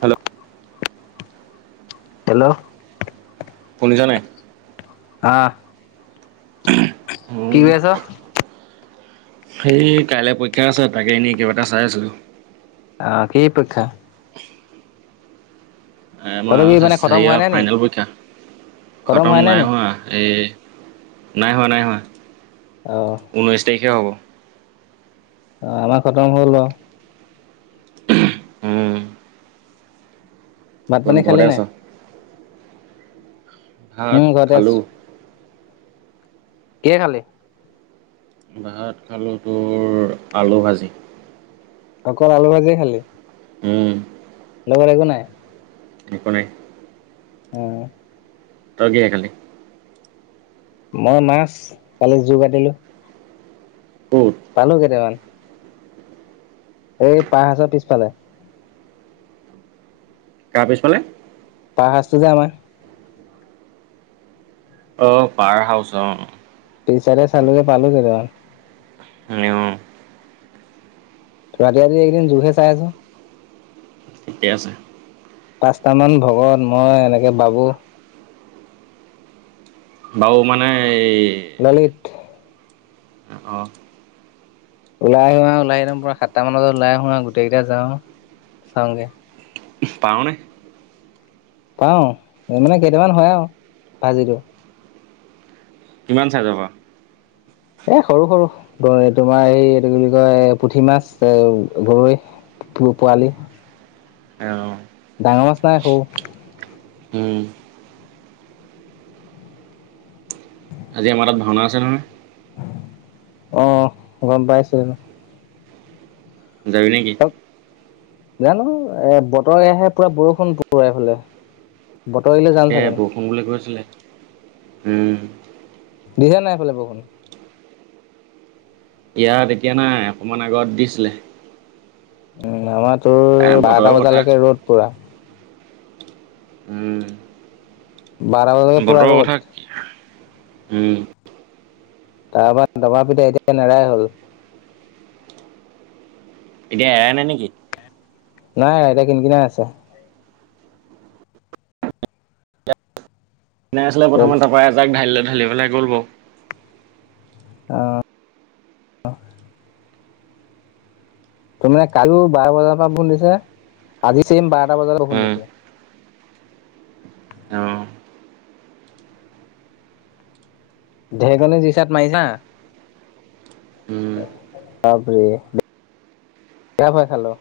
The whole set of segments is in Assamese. হেল্ল' হেল্ল' শনিছা নাই আহ কি কৰি আছ? সেই কাইলে পৰীক্ষা আছে, তাকে এনেই কিবা এটা চাই আছিলো। আহ কি পৰীক্ষা? [inaudible] আমাৰ তহঁতৰ কি মানে খতম হোৱা হেৰিঅ নাই নি ফাইনেল পৰীক্ষা, খতম নাই হোৱা, এই নাই হোৱা নাই হোৱা। অ অ ঊনৈশ তাৰিখে হ'ব। অঁ আমাৰ খতম হ'ল অঁ। উম ভাত ক'ত পানী খালি ঘৰতে আছ? নাই? ভাত উম ঘৰতে আছো খালোঁ। কিহে খালি? ভাত খালোঁ তোৰ, আলু ভাজি। অকল আলু ভাজিয়ে খালি উম লগত একো নাই। একো নাই। অম তই কিহেৰে খালি? মই মাছ, কালি যোকাটিলো। ক'ত পালো কেইটামান। এই পাৰহাজৰ পিছফালে। কা পিছফালে? পাৰহাজটো যে আমাৰ। অঁ পাৰ হাউচ অঁ পিছ চাইদে চালো যে পালো জেগা নিউ ৰাতি ৰাতি এইকেদিন জোহে চাই আছো ঠিকে আছে পাঁচট মান ভকত মই এনেকে বাবু। বাও মানে এই ললিত অহ ওলাই আহোৱা ওলাই আহি পুৰা সাতটা মান বজাত ওলাই আহোৱা গোটেই কেইটা যাওঁ চাওঁগে। পাওঁনে পাওঁ এই মানে কেইটামান হয় আ ভাজিটো কিমান চাইজৰ পাৱ? এ সৰু সৰু, গৰৈ তোমাৰ এই এইটো কি বুলি কয় পুঠি মাছ এ গৰৈ পো পোৱালি। অঁ ডাঙৰ মাছ নাই সৰু উম আজি আমাৰ তাত ভাওনা আছে নহয়। অহ গম পাইছো। যাবি নেকি? ত জানো এ বতৰ আহে পুৰা বৰষুণ পোৱা এইফালে বতৰ এৰিলে যাম তাকে চাগে বৰষুণ বুলি কৈছিলে উম দিছেনে নাই এইফালে বৰষুন ইয়াত এতিয়া নাই অকমান আগত দিছিলে উম আমাত তোৰ এ বতৰৰ বাৰটা কথা বজালৈকে ৰ'দ পুৰা উম বাৰটা বজা লৈকে পুৰা ৰ'দ উ তাৰপৰা ডবা পিটা এতিয়া নেৰাই হ'ল এতিয়া এৰাই নাই নেকি? নাই এতিয়া কিন কিনাই আছে নাই আছিলে প্ৰথমে তাৰ পৰা এজাক ঢাৰ লৈ ঢালি পেলাই গ'ল গ আহ ত মানে কাৰো বাৰ বজাৰ পৰা বুল দিছে আজি চেম বাত বজাৰ খুন্দ উম দিছে অ ঢেৰকনী জুইচাত মাৰিছা [inaudible] উম তাপৰে [unintelligible] বৰ ভয় খালো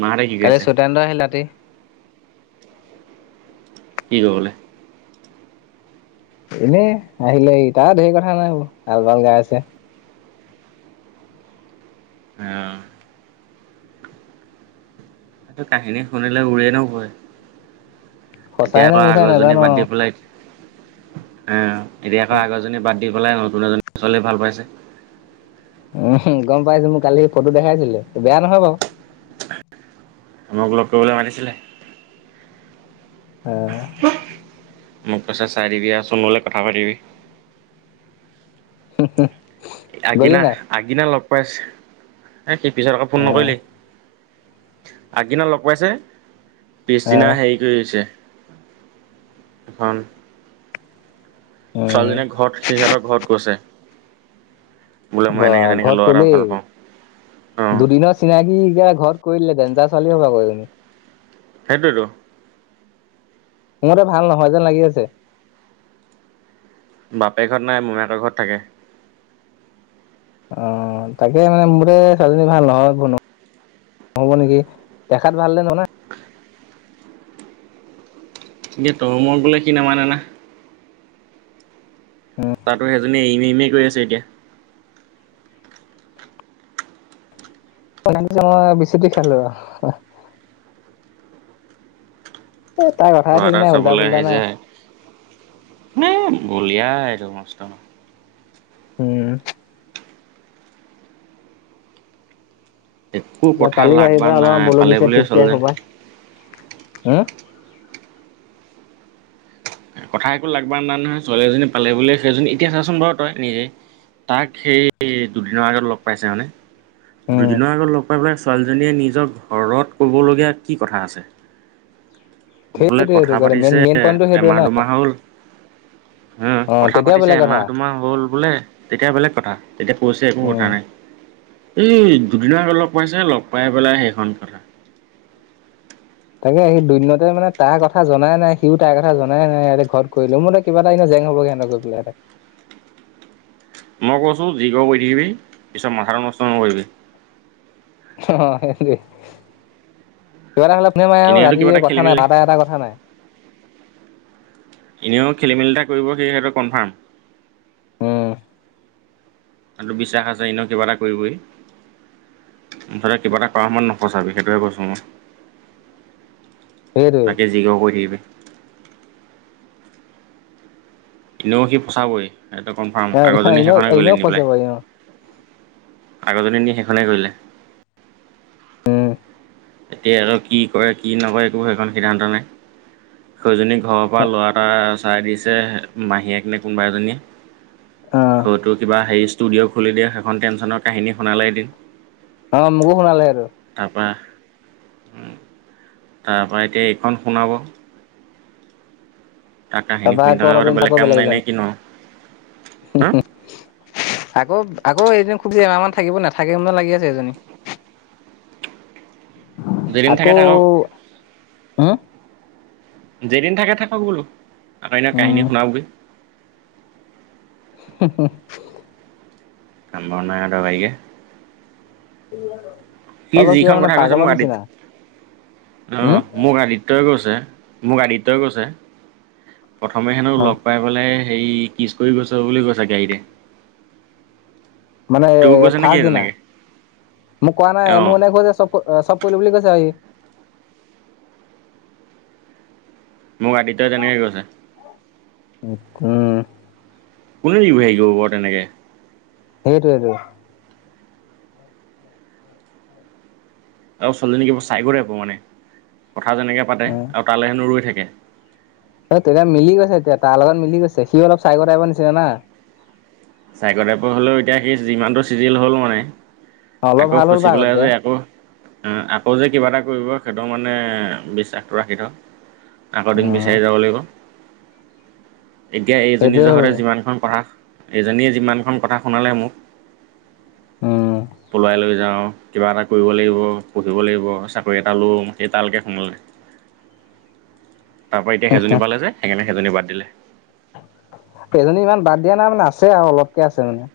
মাহঁতে কি কৰি কালি আছে চৈতান্ত আহিল ৰাতি কি কৰীলে? এনে আহিলে তাৰ ঢেৰ কথা নাই, আল বাল গাই আছে। অ তটো কাহিনী শুনিলে উৰে [unintelligible] ধিৰিবগৈ। এতিয়া সঁচাই নে আকৌ মিছাই আগৰজনী নাজানো বাদ আৰু। দি পেলাই উম। এতিয়া সেই আগৰজনী বাদ চিলি। দি পেলাই নতুন এজনী [unintelligible] ছোৱালী ভাল পাইছে? উম গম পাইছো মোক কালি ফটো দেখাইছিলে বেয়া নহয় বাৰু। মূৰ লক কৰিবলে [unintelligible] আনিছিলে। হ! মোক কৈছে চাই দিবি অহ চোন কথা পাতিবি। হ হু আগদিনা আগদিনা লগ বচ? এই সিল্পিলক আকৌ ফোন অ', নকৰিলেই? আগদিনা লগ পাইছে পিছদিনা অ', হেৰি কৰিছে। দুখন উম। ছোৱালীজনীয়ে ঘৰত সিহঁতৰ ঘৰত গৈছে। বোলে মই বা এনেকে তেনেকে ঘৰত ল'ৰা এটা কলেই ভাল পাওঁ অ দুদিনৰ চিনাকি কা ঘৰত কৈ দিলে দেঞ্জাৰ ছোৱালী হব আকৌ এইজনী সেইটোৱেটো সিহঁতে ভাল নহয় যেন লাগি আছে বাপেক হত নাই মোমাইকৰ ঘৰত থাকে অ তাকে মানে মোৰ মতে ছোৱালীজনী ভাল নহয় নেকি নহ'ব নেকি দেখাত ভাল হ'লে নহ'ব নহয় এতিয়া তই মই কলে সি নামানে না তাতো সেইজনী ই মিমেই কৰি আছে এতিয়া। অনলাইন চনলাইন বেছিকে খেলে অহ এ তাৰ কথাই ল'ৰা ঠিক এটা নাই উল্টা চাবলৈ ফুল্টা না? আহিছে বলিয়াই এডাল মস্ত। উম। একো বা কথা কালি লাগ আহি বান নাই পালে বুলিয়ে ছোৱালীজনী হে? কথা একো লাগ বান নাই নহয় ছোৱালী এজনী পালে বুলিয়েই সেইজনী এতিয়া চাচোন বাৰু তই নিজে তাক সেই দুদিনৰ আগত লগ পাইছে মানে? উম দুদিনৰ আগত লগ পাই পেলাই ছোৱালীজনীয়ে নিজৰ ঘৰত ক'বলগীয়া কি কথা আছে বোলে সেইটোৱে কথা টো কাৰে পাতিছে মেইন মেইন পইণ্টো সেইটোৱে এমাহ ন দুমাহ হল হে অ কথা তেতিয়া পাতিছে বেলেগ এমাহ কথা দুমাহ হ'ল বোলে তেতিয়া বেলেগ কথা তেতিয়া কৈছে একো কথা উম নাই এই দুদিনৰ আগত লগ পাইছে লগ পাইছে পেলাই সেইখন কথা তাকে সি দুদিনতে মানে তাৰ কথা জনাই নাই সিও তাইৰ কথা জনাই নাই ইতে ঘৰত কৰিলো মোৰ মতে কিবা এটা এনে জেং হবগে এনেও গৈ পেলাই সেত মই কৈছো যি কৰ কৰি থাকিবি পিছত মাথাটো নষ্ট নকৰিবি অ হেটোৱে কিবা এটা হ'লে ফোনে মাই আও এনেইতো ৰাতি কিবা এটা খেলি কথা নাই মেলি বাৰটা এটা কথা নাই এনেও খেলিমেলি এটা কৰিব সি সেইটো কনফাৰ্ম উম সিটো বিশ্বাস আছে এনেও কিবা এটা কৰিবই মুঠতে কিবা এটা কৰাৰ সময়ত নফচাবি সেইটোৱে কৈছোঁ মই সেইটোৱে বাকি যি কৰ কৰি থাকিবি এনেও সি ফচাবই এইটো কনফাৰ্ম অ আগৰজনী এনেও সেইখনে কৰিলে এনেও নি ফচাব পেলাই ই অ আগজনী নি সেইখনেই কৰিলে উম এতিয়াতো কি কৰে কি নকৰে একো সেইখন সিদ্ধান্ত নাই সেইজনীক ঘৰৰ পৰা ল'ৰা এটা চাই দিছে মাহীয়েক নে কোনোবা এজনীয়ে অ হয়তো কিবা হেৰি ষ্টুডিঅ' খুলি দিয়ে সেইখন টেনশ্যনৰ কাহিনী শুনালে এদিন অ মোকো শুনালে হেটো তাৰপৰা তাৰপৰা এতিয়া এইখন শুনাব তাৰ কাহিনী তাৰপা শুনি আকৌ থকাৰ [unintelligible] আগতে চা আকৌ কাম বেলেগ নাই নে এজনি কিনো হো হা হো আকৌ আকৌ এদিন খুব বেছি এমাহ মান থাকিব নাথাকে মানে লাগি আছে এজনী। যে দিন থাকে থাকক হা যেদিন থাকে থাকক বোলো আকাইনা কাহিনী উম শুনাওক গৈ হো হো কাম বন নাই আৰু বাইগে [unintelligible] সি কিবা যিখন মানে কথা কৈছে পাগলৰ মোক আদিত নিচিনা অ উম মোক আদিত্যই কৈছে মোক আদিত্যই কৈছে প্ৰথমে হেনো অ লগ পাই পেলাই সেই কিচ কৰি গৈছে বুলি কৈছে গাড়ীতে মানে তোকো কৈছে নেকি ফাছ দিনা তেনেকে মোক কোৱা নাই অ' মোৰ এনেয়ে কৈ যে চব চব কৰিলো বুলি কৈছে আৰু সি মোক আদিত্য যেনেকে কৈছে উম কোনে দিব হেৰি কৰিব বাৰু তেনেকে। সেইটোৱেটো। আৰু ছোৱালী জনি কিবা চাই গৰে আব মানে। কথা যেনেকৈ পাতে আৰু তালৈ হেনো ৰৈ থাকে। এ তেতিয়া মিলি গৈছে এতিয়া তাৰ লগত মিলি গৈছে সি অলপ চাই কটাব নিচিনা না। চাইকটাইপ হ'লেও এতিয়া সেই যিমানটো চিজিল হ'ল মানে। অ', অলপ ভাল হ'ল বা আগতকে। অ আকৌ যে কিবা এটা কৰিব সেইটো মানে বিশ্বাসটো ৰাখি থও। আগৰ দিন উম বিচাৰি যাব লাগিব। এতিয়া এইজনী সেইটোয়ে জহতে হ'বগে যিমানখন পঢ়া। এইজনীয়ে যিমানখন কথা শুনালে মোক উম পলুৱাই লৈ যাওঁ কিবা এটা কৰিব লাগিব পঢ়িব লাগিব চাকৰি এটা লম সেই তালকে শুনালে। তাৰ পৰা এতিয়া সেইজনী পালে যে সেইকাৰণে সেইজনী বাদ দিলে। এজনী ইমান বাদ দিয়া নাই মানে আছে আৰু অলপকে আছে মানে।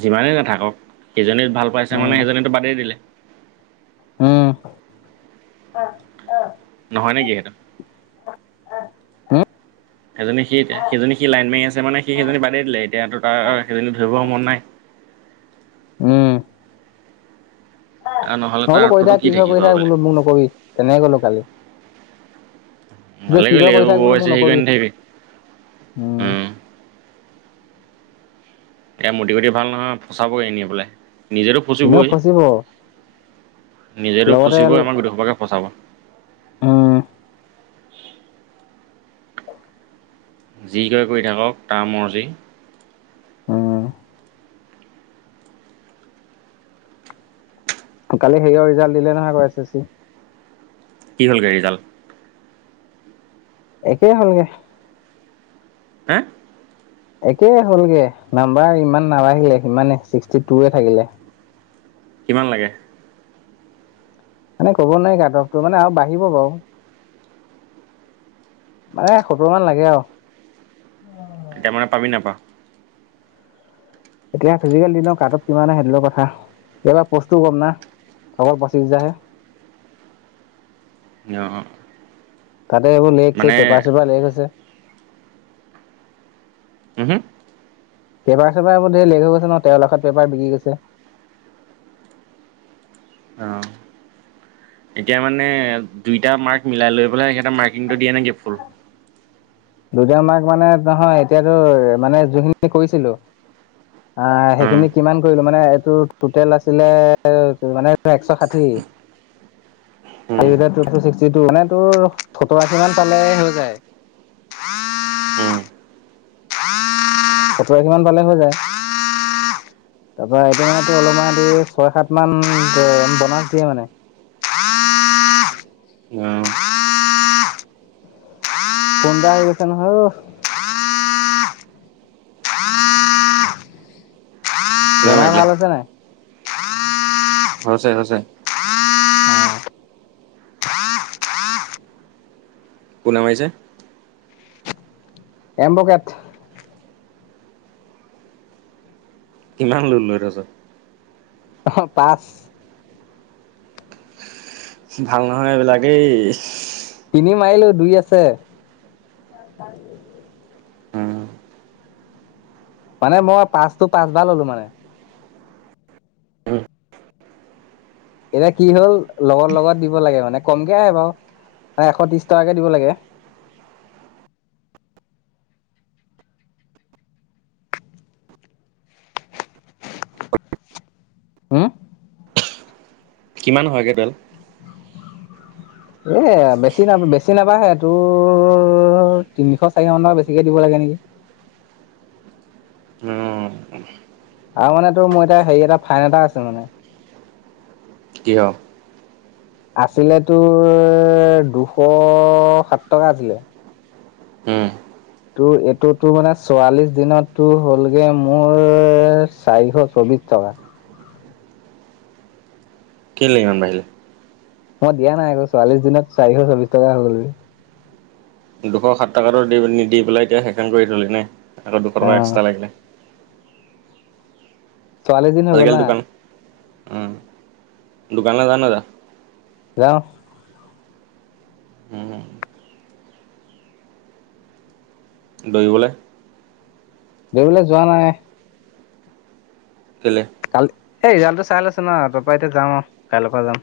যিমানে নাথাকক সেইজনি ভাল পাইছে মানে উম সেজনীটো বাদেই দিলে। উম। হয় নেকি সেইটো। উম এজনী সেই এতিয়া সেইজনী সি লাইন মাৰি আছে মানে সি সেইজনী বাদেই দিলে এত- হেইটো তাৰ সেইজনিন ধৰিব মন নাই। উম। আৰু নহ'লে তাৰ নহ'লো কৰি অৰ্থটো থাক কি হয় থাকিব কৰি থাকে বেলেগ বোলো মোৰ নকবি তেনেকে গলো কালি কি ক ভালে কি কৰিলি হয় কৰি এইবোৰ থাক বৰ বোলো বেছি মোৰ হেৰি কৰি নকবি উম। নাথাকিবি এতিয়া মটি খুটি ভাল নহয় ফচাবগৈ এনে পেলাই। নিজো এনেও ফচিবই ফচিব নিজেতো লগতে ফচিবই আমাৰ গোটেইখোপাকে ফচাব। উম। যিকৈ কৰি থাকক তাৰমৰ্জি। উম কালি সেয়ও ৰিজাল্ট দিলে নহয় এই এছ এছ চি। কি হ'ল ৰিজাল্ট। একেই হ'লগে। হা। একে হ'লগে নাম্বাৰ ইমান নাৰালে সিমানে ছিক্সটি টু হে থাকিলে। কিমান লাগে। মানে ক'ব নোৱাৰি গাধৱটো মানে আৰু বাঢ়িব বাৰু। মানে সত্তৰ মান লাগে আৰু। এতিয়া মানে পাবি নাপা। এতিয়া ফিজিকেল দিনৰ কাতঅফ কিমান আহে সেইটোহে কথা, কাবা পস্তু গম না আগৰ বাচি যাহে। অ। তাতে এইবোৰ লেকছে পেপাৰ চেপাৰ লেক আছে। হু হু পেপাৰ চেপাৰোৰ ধেৰ লেক হৈ গৈছে ন তেৰ লাখত পেপাৰ বিকি গৈছে অঁ এতিয়া মানে দুইটা মাৰ্ক মিলাই লৈ পেলাই সখেতে মাৰ্কিংটো দিয়ে নেকি ফুল দুতা মাক মানে নহয় এতিয়াতো মানে যোনখিনি কৰিছিলো অ অঁ সেইখিনি কিমান কৰিলো মানে টুটেল আছিলে মানে একশ ষাঠি উম যিটো মানে তোৰ শতো আশি মন পালে হৈ যায় অ উম সতৰাশী মান ভালে হৈ যায় তাৰপ মান অলপমান ছয় সাত মান বনছ দিয়ে মানে আহ ফোনতা আহি গৈছে নহয় কোনে বেমাৰ মাৰিলে ভাল আছে ন আহ হ হৈছে হৈছে ক নমাইছে এবকাত কিমান লুল লৈ থছ পাঁচ ভাল নহয় এইবিলাক দেই তিনি মাইলো দুই আছে মানে মই পাঁচটো পাঁচবাৰ ললো মানে এতিয়া কি হল লগৰ লগত দিব লাগে মানে কমকে আহ বাৰু এশ ত্ৰিশ টকাকে দিব লাগে। হম', কিমান হয়গে তেল। এহ', বেছি ন বেছি নাম। তাহে তোৰ তিনিশ চাৰি ম টকা বেছিকে দিব লাগে নেকি। আৰু মানে তোৰ মোৰ এতিয়া হেৰি এটা ফাইন এটা আছে মানে। কিয়? আছিলে তোৰ, দুশ সাত টকা আছিলে। হম', তোৰ এইটোতো মানে চৰাাল্লিশ দিনতটো হ'লগে মোৰ চাৰিশ চৌবিশ টকা। কি লাগিমান বাহিলে। মই দিয়া নাই আৰু চোৱাল্লিশ দিনত চাৰিশ চৌবিশ টকা হৈ গল বে দুশ সাত টকাতো দি -দি পেলাই এতিয়া সেখনন কৰি থলি নে? আৰু দুশ টকা অ' এক্সট্ৰা লাগিলে। চোৱালিছ দিন হৈ গ'ল আজিকালি ন। দোকানত যা নে নাযা? যাওঁ। দৌৰিবলে? দেৰিবলৈ যোৱা নাই। কেলে? কাল এই ৰিজাল্টটো চাই লৈছোন ন তাৰপ পৰা এতিয়া যাম আৰু কাইলৈৰ পৰা যাম।